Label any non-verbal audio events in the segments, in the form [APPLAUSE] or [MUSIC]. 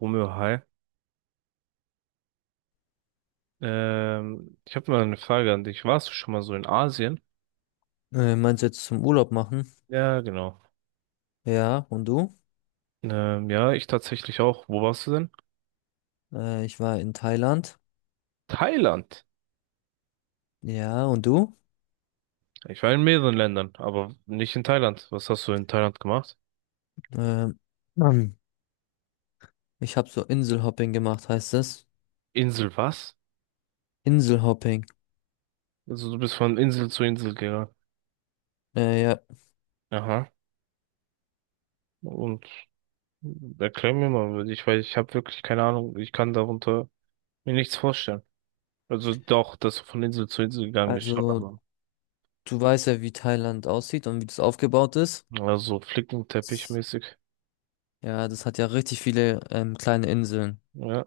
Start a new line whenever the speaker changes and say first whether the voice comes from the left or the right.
right: Romeo, hi. Ich habe mal eine Frage an dich. Warst du schon mal so in Asien?
left: Meinst du jetzt zum Urlaub machen?
right: Ja, genau.
left: Ja, und du?
right: Ja, ich tatsächlich auch. Wo warst du denn?
left: Ich war in Thailand.
right: Thailand.
left: Ja, und du?
right: Ich war in mehreren Ländern, aber nicht in Thailand. Was hast du in Thailand gemacht?
left: Ähm, ähm, Ich habe so Inselhopping gemacht, heißt das?
right: Insel was?
left: Inselhopping.
right: Also du bist von Insel zu Insel gegangen.
left: Ja,
right: Aha. Und erklär mir mal, weil ich habe wirklich keine Ahnung. Ich kann darunter mir nichts vorstellen. Also doch, dass du von Insel zu Insel gegangen bist, schon,
left: also
right: aber
left: du weißt ja, wie Thailand aussieht und wie das aufgebaut ist.
right: also
left: S-
right: flickenteppich-mäßig.
left: Ja, das hat ja richtig viele kleine Inseln.
right: Ja,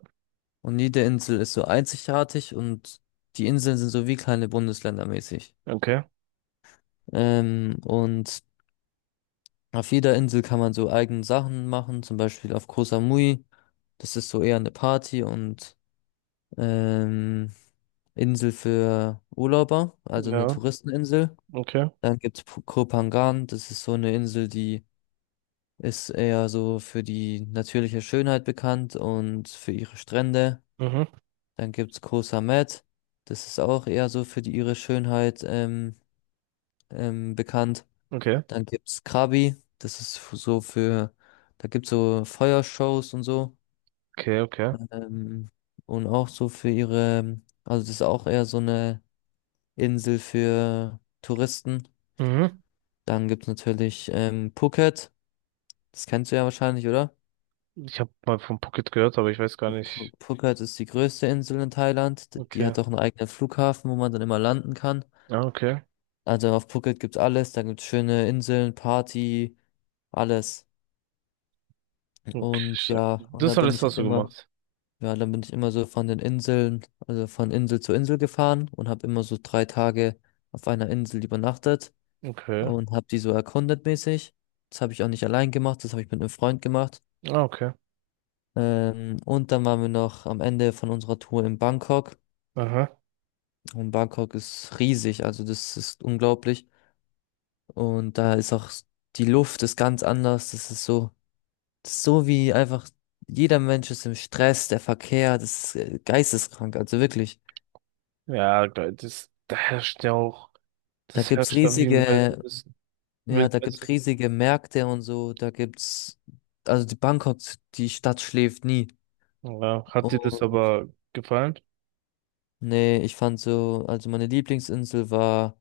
left: Und jede Insel ist so einzigartig und die Inseln sind so wie kleine Bundesländer mäßig.
right: okay.
left: Und auf jeder Insel kann man so eigene Sachen machen, zum Beispiel auf Koh Samui. Das ist so eher eine Party und ähm, Insel für Urlauber, also eine
right: Ja.
left: Touristeninsel.
right: Okay.
left: Dann gibt es Koh Phangan, das ist so eine Insel, die ist eher so für die natürliche Schönheit bekannt und für ihre Strände.
right: Mhm.
left: Dann gibt es Koh Samet, das ist auch eher so für die, ihre Schönheit bekannt.
right: Okay.
left: Dann gibt es Krabi, das ist f- so für, da gibt es so Feuershows und so.
right: Okay, okay.
left: Ähm, und auch so für ihre, also das ist auch eher so eine Insel für Touristen.
right: Mhm.
left: Dann gibt es natürlich Phuket, das kennst du ja wahrscheinlich, oder?
right: Ich habe mal von Pocket gehört, aber ich weiß gar nicht.
left: Phuket ist die größte Insel in Thailand. Die
right: Okay.
left: hat auch einen eigenen Flughafen, wo man dann immer landen kann.
right: Ah, okay.
left: Also auf Phuket gibt's alles, da gibt's schöne Inseln, Party, alles.
right: Okay.
left: Und
right: Stark.
left: ja, und da
right: Das
left: bin
right: alles
left: ich halt
right: hast du
left: immer,
right: gemacht.
left: ja, dann bin ich immer so von den Inseln, also von Insel zu Insel gefahren und habe immer so 3 Tage auf einer Insel übernachtet.
right: Okay.
left: Und habe die so erkundet mäßig. Das habe ich auch nicht allein gemacht, das habe ich mit einem Freund gemacht.
right: Ah, okay.
left: Und dann waren wir noch am Ende von unserer Tour in Bangkok.
right: Aha.
left: Und Bangkok ist riesig, also das ist unglaublich. Und da ist auch s- Die Luft ist ganz anders. Das ist so wie einfach jeder Mensch ist im Stress, der Verkehr, das ist geisteskrank, also wirklich.
right: Ja, geil. Das, da herrscht ja auch,
left: Da
right: das
left: gibt's
right: herrscht da wie im
left: riesige,
right: Wildnis.
left: ja, da gibt's
right: Wildnissen.
left: riesige Märkte und so. Also die Bangkok, die Stadt schläft nie.
right: Ja. Hat dir das
left: Und
right: aber gefallen?
left: Nee, ich fand so, also meine Lieblingsinsel war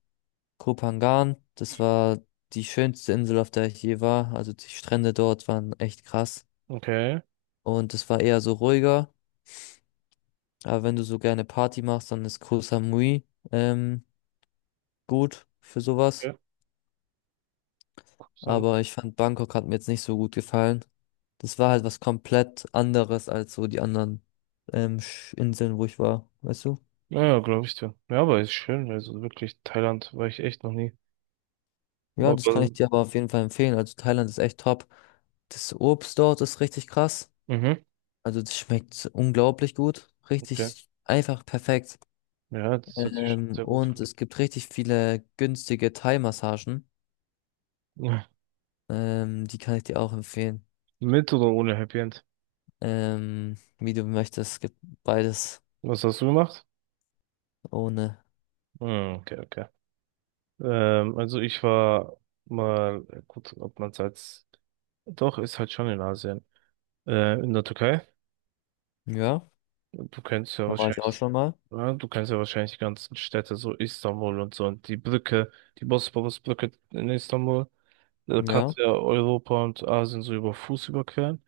left: Koh Phangan. Das war die schönste Insel, auf der ich je war. Also die Strände dort waren echt krass.
right: Okay.
left: Und es war eher so ruhiger. Aber wenn du so gerne Party machst, dann ist Koh Samui ähm, gut für sowas.
right: Ja, so.
left: Aber ich fand Bangkok hat mir jetzt nicht so gut gefallen. Das war halt was komplett anderes als so die anderen Inseln, wo ich war, weißt du?
right: Ja, glaube ich dir. Ja, aber ist schön. Also wirklich, Thailand war ich echt noch nie.
left: Ja, das kann
right: Aber,
left: ich dir aber auf jeden Fall empfehlen. Also Thailand ist echt top. Das Obst dort ist richtig krass.
right: mhm.
left: Also das schmeckt unglaublich gut.
right: Okay.
left: Richtig einfach perfekt.
right: Ja, das hört sich schon sehr gut
left: Und
right: an.
left: es gibt richtig viele günstige Thai-Massagen.
right: [LAUGHS]
left: Die kann ich dir auch empfehlen.
right: Mit oder ohne Happy End?
left: Wie du möchtest. Es gibt beides
right: Was hast du gemacht?
left: ohne.
right: Hm, okay, okay. Also ich war mal, gut, ob man es als, doch, ist halt schon in Asien. In der Türkei.
left: Ja,
right: Du kennst ja
left: da war ich auch
right: wahrscheinlich,
left: schon mal.
right: ja, du kennst ja wahrscheinlich die ganzen Städte, so Istanbul und so, und die Brücke, die Bosporusbrücke in Istanbul. Da
left: Ja,
right: kannst du ja Europa und Asien so über Fuß überqueren.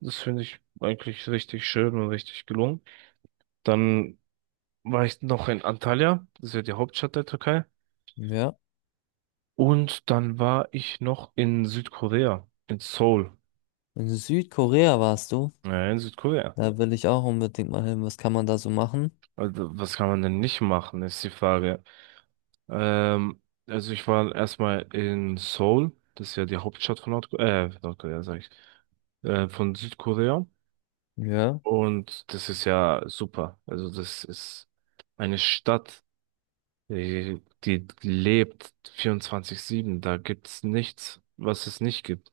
right: Das finde ich eigentlich richtig schön und richtig gelungen. Dann war ich noch in Antalya, das ist ja die Hauptstadt der Türkei.
left: ja.
right: Und dann war ich noch in Südkorea, in Seoul.
left: In Südkorea warst du.
right: Ja, in Südkorea.
left: Da will ich auch unbedingt mal hin. Was kann man da so machen?
right: Also, was kann man denn nicht machen, ist die Frage. Ähm, also ich war erstmal in Seoul, das ist ja die Hauptstadt von Nordkorea, Nordkorea, sag ich, von Südkorea.
left: Ja.
right: Und das ist ja super. Also das ist eine Stadt, die, die lebt 24/7. Da gibt's nichts, was es nicht gibt.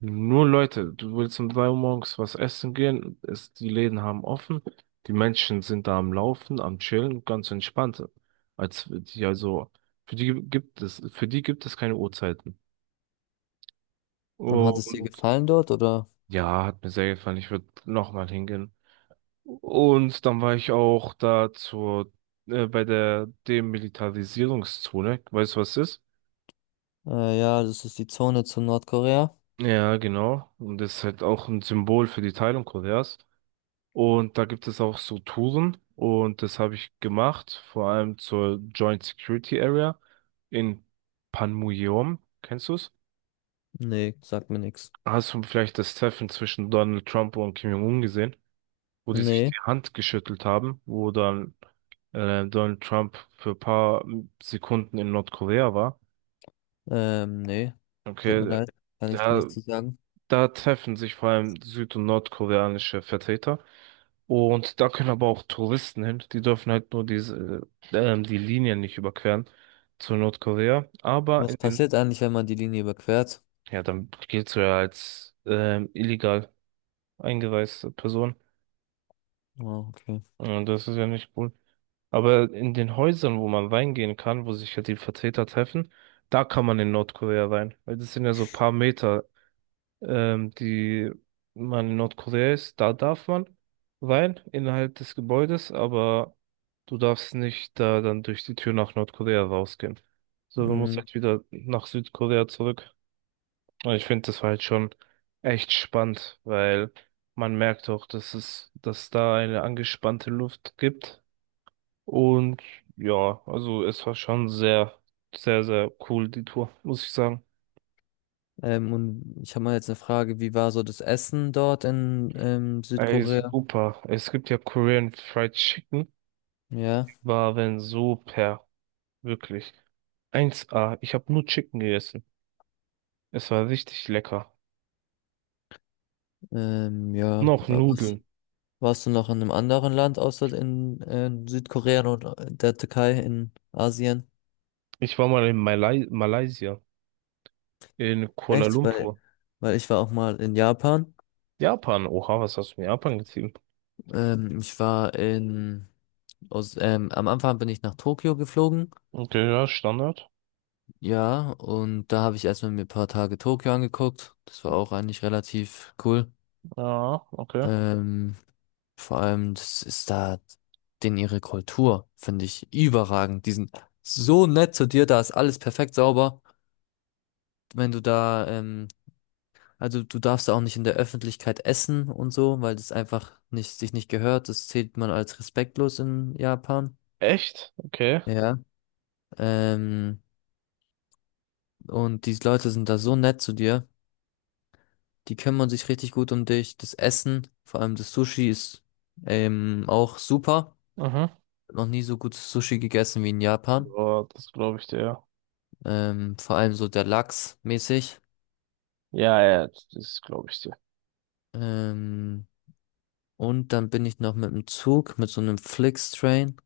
right: Nur Leute, du willst um 3 Uhr morgens was essen gehen, es, die Läden haben offen, die Menschen sind da am Laufen, am Chillen, ganz entspannt. Als die, also, für die gibt es keine Uhrzeiten.
left: Und hat es dir
right: Und
left: gefallen dort oder?
right: ja, hat mir sehr gefallen, ich würde nochmal hingehen. Und dann war ich auch da bei der Demilitarisierungszone, weißt du, was das ist?
left: Ja, das ist die Zone zu Nordkorea.
right: Ja, genau. Und das ist halt auch ein Symbol für die Teilung Koreas. Und da gibt es auch so Touren und das habe ich gemacht, vor allem zur Joint Security Area in Panmunjom. Kennst du es?
left: Nee, sagt mir nichts.
right: Hast du vielleicht das Treffen zwischen Donald Trump und Kim Jong-un gesehen, wo die sich die
left: Nee,
right: Hand geschüttelt haben, wo dann Donald Trump für ein paar Sekunden in Nordkorea war?
left: nee. Tut mir
right: Okay,
left: leid, kann ich dir
right: da
left: nichts zu sagen.
right: Da treffen sich vor allem süd- und nordkoreanische Vertreter. Und da können aber auch Touristen hin. Die dürfen halt nur diese, die Linien nicht überqueren zu Nordkorea. Aber
left: Was
right: in den,
left: passiert eigentlich, wenn man die Linie überquert?
right: ja, dann giltst du ja als illegal eingereiste Person.
left: Oh, okay.
right: Und das ist ja nicht cool. Aber in den Häusern, wo man reingehen kann, wo sich halt die Vertreter treffen, da kann man in Nordkorea rein. Weil das sind ja so paar Meter die man in Nordkorea ist, da darf man rein innerhalb des Gebäudes, aber du darfst nicht da dann durch die Tür nach Nordkorea rausgehen. So, du musst
left: Mm,
right: halt wieder nach Südkorea zurück. Und ich finde, das war halt schon echt spannend, weil man merkt auch, dass es, dass da eine angespannte Luft gibt. Und ja, also es war schon sehr, sehr, sehr cool, die Tour, muss ich sagen.
left: und ich habe mal jetzt eine Frage, wie war so das Essen dort in
right: Ey,
left: Südkorea?
right: super. Es gibt ja Korean Fried Chicken.
left: Ja,
right: Waren super, wirklich. Eins a, ich habe nur Chicken gegessen. Es war richtig lecker. Und
left: ja.
right: auch
left: Was,
right: Nudeln.
left: warst du noch in einem anderen Land außer in Südkorea und der Türkei in Asien?
right: Ich war mal in Malai Malaysia, in Kuala
left: Echt?
right: Lumpur.
left: Weil ich war auch mal in Japan.
right: Japan. Oha, was hast du in Japan gezogen?
left: Ich war in, aus, Am Anfang bin ich nach Tokio geflogen,
right: Okay, ja, Standard.
left: ja, und da habe ich erstmal mir ein paar Tage Tokio angeguckt. Das war auch eigentlich relativ cool.
right: Ja, okay.
left: Ähm, vor allem, das ist da, Denn ihre Kultur finde ich überragend. Die sind so nett zu dir, da ist alles perfekt sauber. Wenn du da, Also du darfst da auch nicht in der Öffentlichkeit essen und so, weil das einfach nicht, sich nicht gehört. Das zählt man als respektlos in Japan.
right: Echt? Okay.
left: Ja. Ähm, und die Leute sind da so nett zu dir. Die kümmern sich richtig gut um dich. Das Essen, vor allem das Sushi, ist auch super.
right: Mhm.
left: Noch nie so gutes Sushi gegessen wie in Japan.
right: Ja, das glaube ich dir.
left: Vor allem so der Lachs mäßig.
right: Ja, ja, ja, das glaube ich dir.
left: Ähm, und dann bin ich noch mit dem Zug, mit so einem Flixtrain,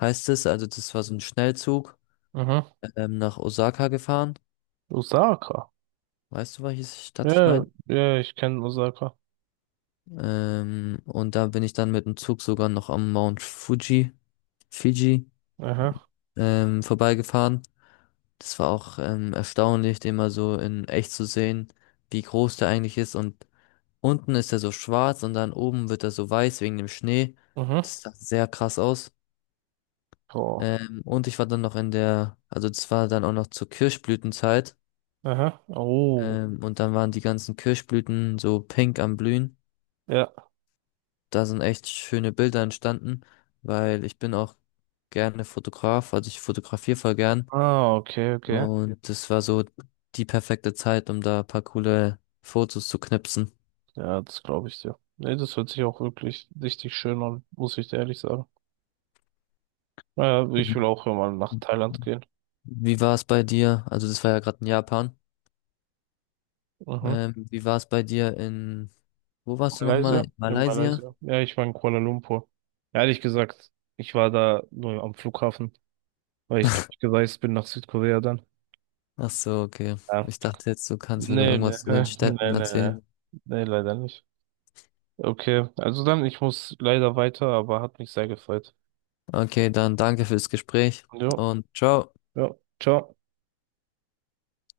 left: heißt es. Also das war so ein Schnellzug,
right: Mhm.
left: nach Osaka gefahren.
right: Osaka.
left: Weißt du, welche Stadt ich
right: Ja,
left: meine?
right: ja, ich kenne Osaka.
left: Und da bin ich dann mit dem Zug sogar noch am Mount Fuji, Fiji
right: Aha,
left: vorbeigefahren. Das war auch erstaunlich, den mal so in echt zu sehen, wie groß der eigentlich ist. Und unten ist er so schwarz und dann oben wird er so weiß wegen dem Schnee.
right: mhm.
left: Das sah sehr krass aus.
right: Oh.
left: Und ich war dann noch in der, also das war dann auch noch zur Kirschblütenzeit.
right: Aha. Oh.
left: Und dann waren die ganzen Kirschblüten so pink am Blühen.
right: Ja.
left: Da sind echt schöne Bilder entstanden, weil ich bin auch gerne Fotograf, also ich fotografiere voll gern.
right: Ah, okay, okay.
left: Und das war so die perfekte Zeit, um da ein paar coole Fotos zu knipsen.
right: Ja, das glaube ich dir. Nee, das hört sich auch wirklich richtig schön an, muss ich dir ehrlich sagen. Naja, ich
left: Ja.
right: will auch mal nach Thailand gehen.
left: Wie war es bei dir? Also das war ja gerade in Japan.
right: Mhm.
left: Wie war es bei dir in, Wo warst du nochmal?
right: Malaysia?
left: In
right: In
left: Malaysia?
right: Malaysia. Ja, ich war in Kuala Lumpur. Ehrlich gesagt, ich war da nur am Flughafen, weil ich durchgereist bin nach Südkorea dann.
left: Ach so, okay.
right: Ja.
left: Ich dachte jetzt, du kannst mir da
right: Nee, nee,
left: irgendwas
right: [LAUGHS]
left: zu den Städten
right: nee, nee, nee.
left: erzählen.
right: Nee, leider nicht. Okay, also dann, ich muss leider weiter, aber hat mich sehr gefreut.
left: Okay, dann danke fürs Gespräch
right: Jo,
left: und ciao.
right: ja, ciao.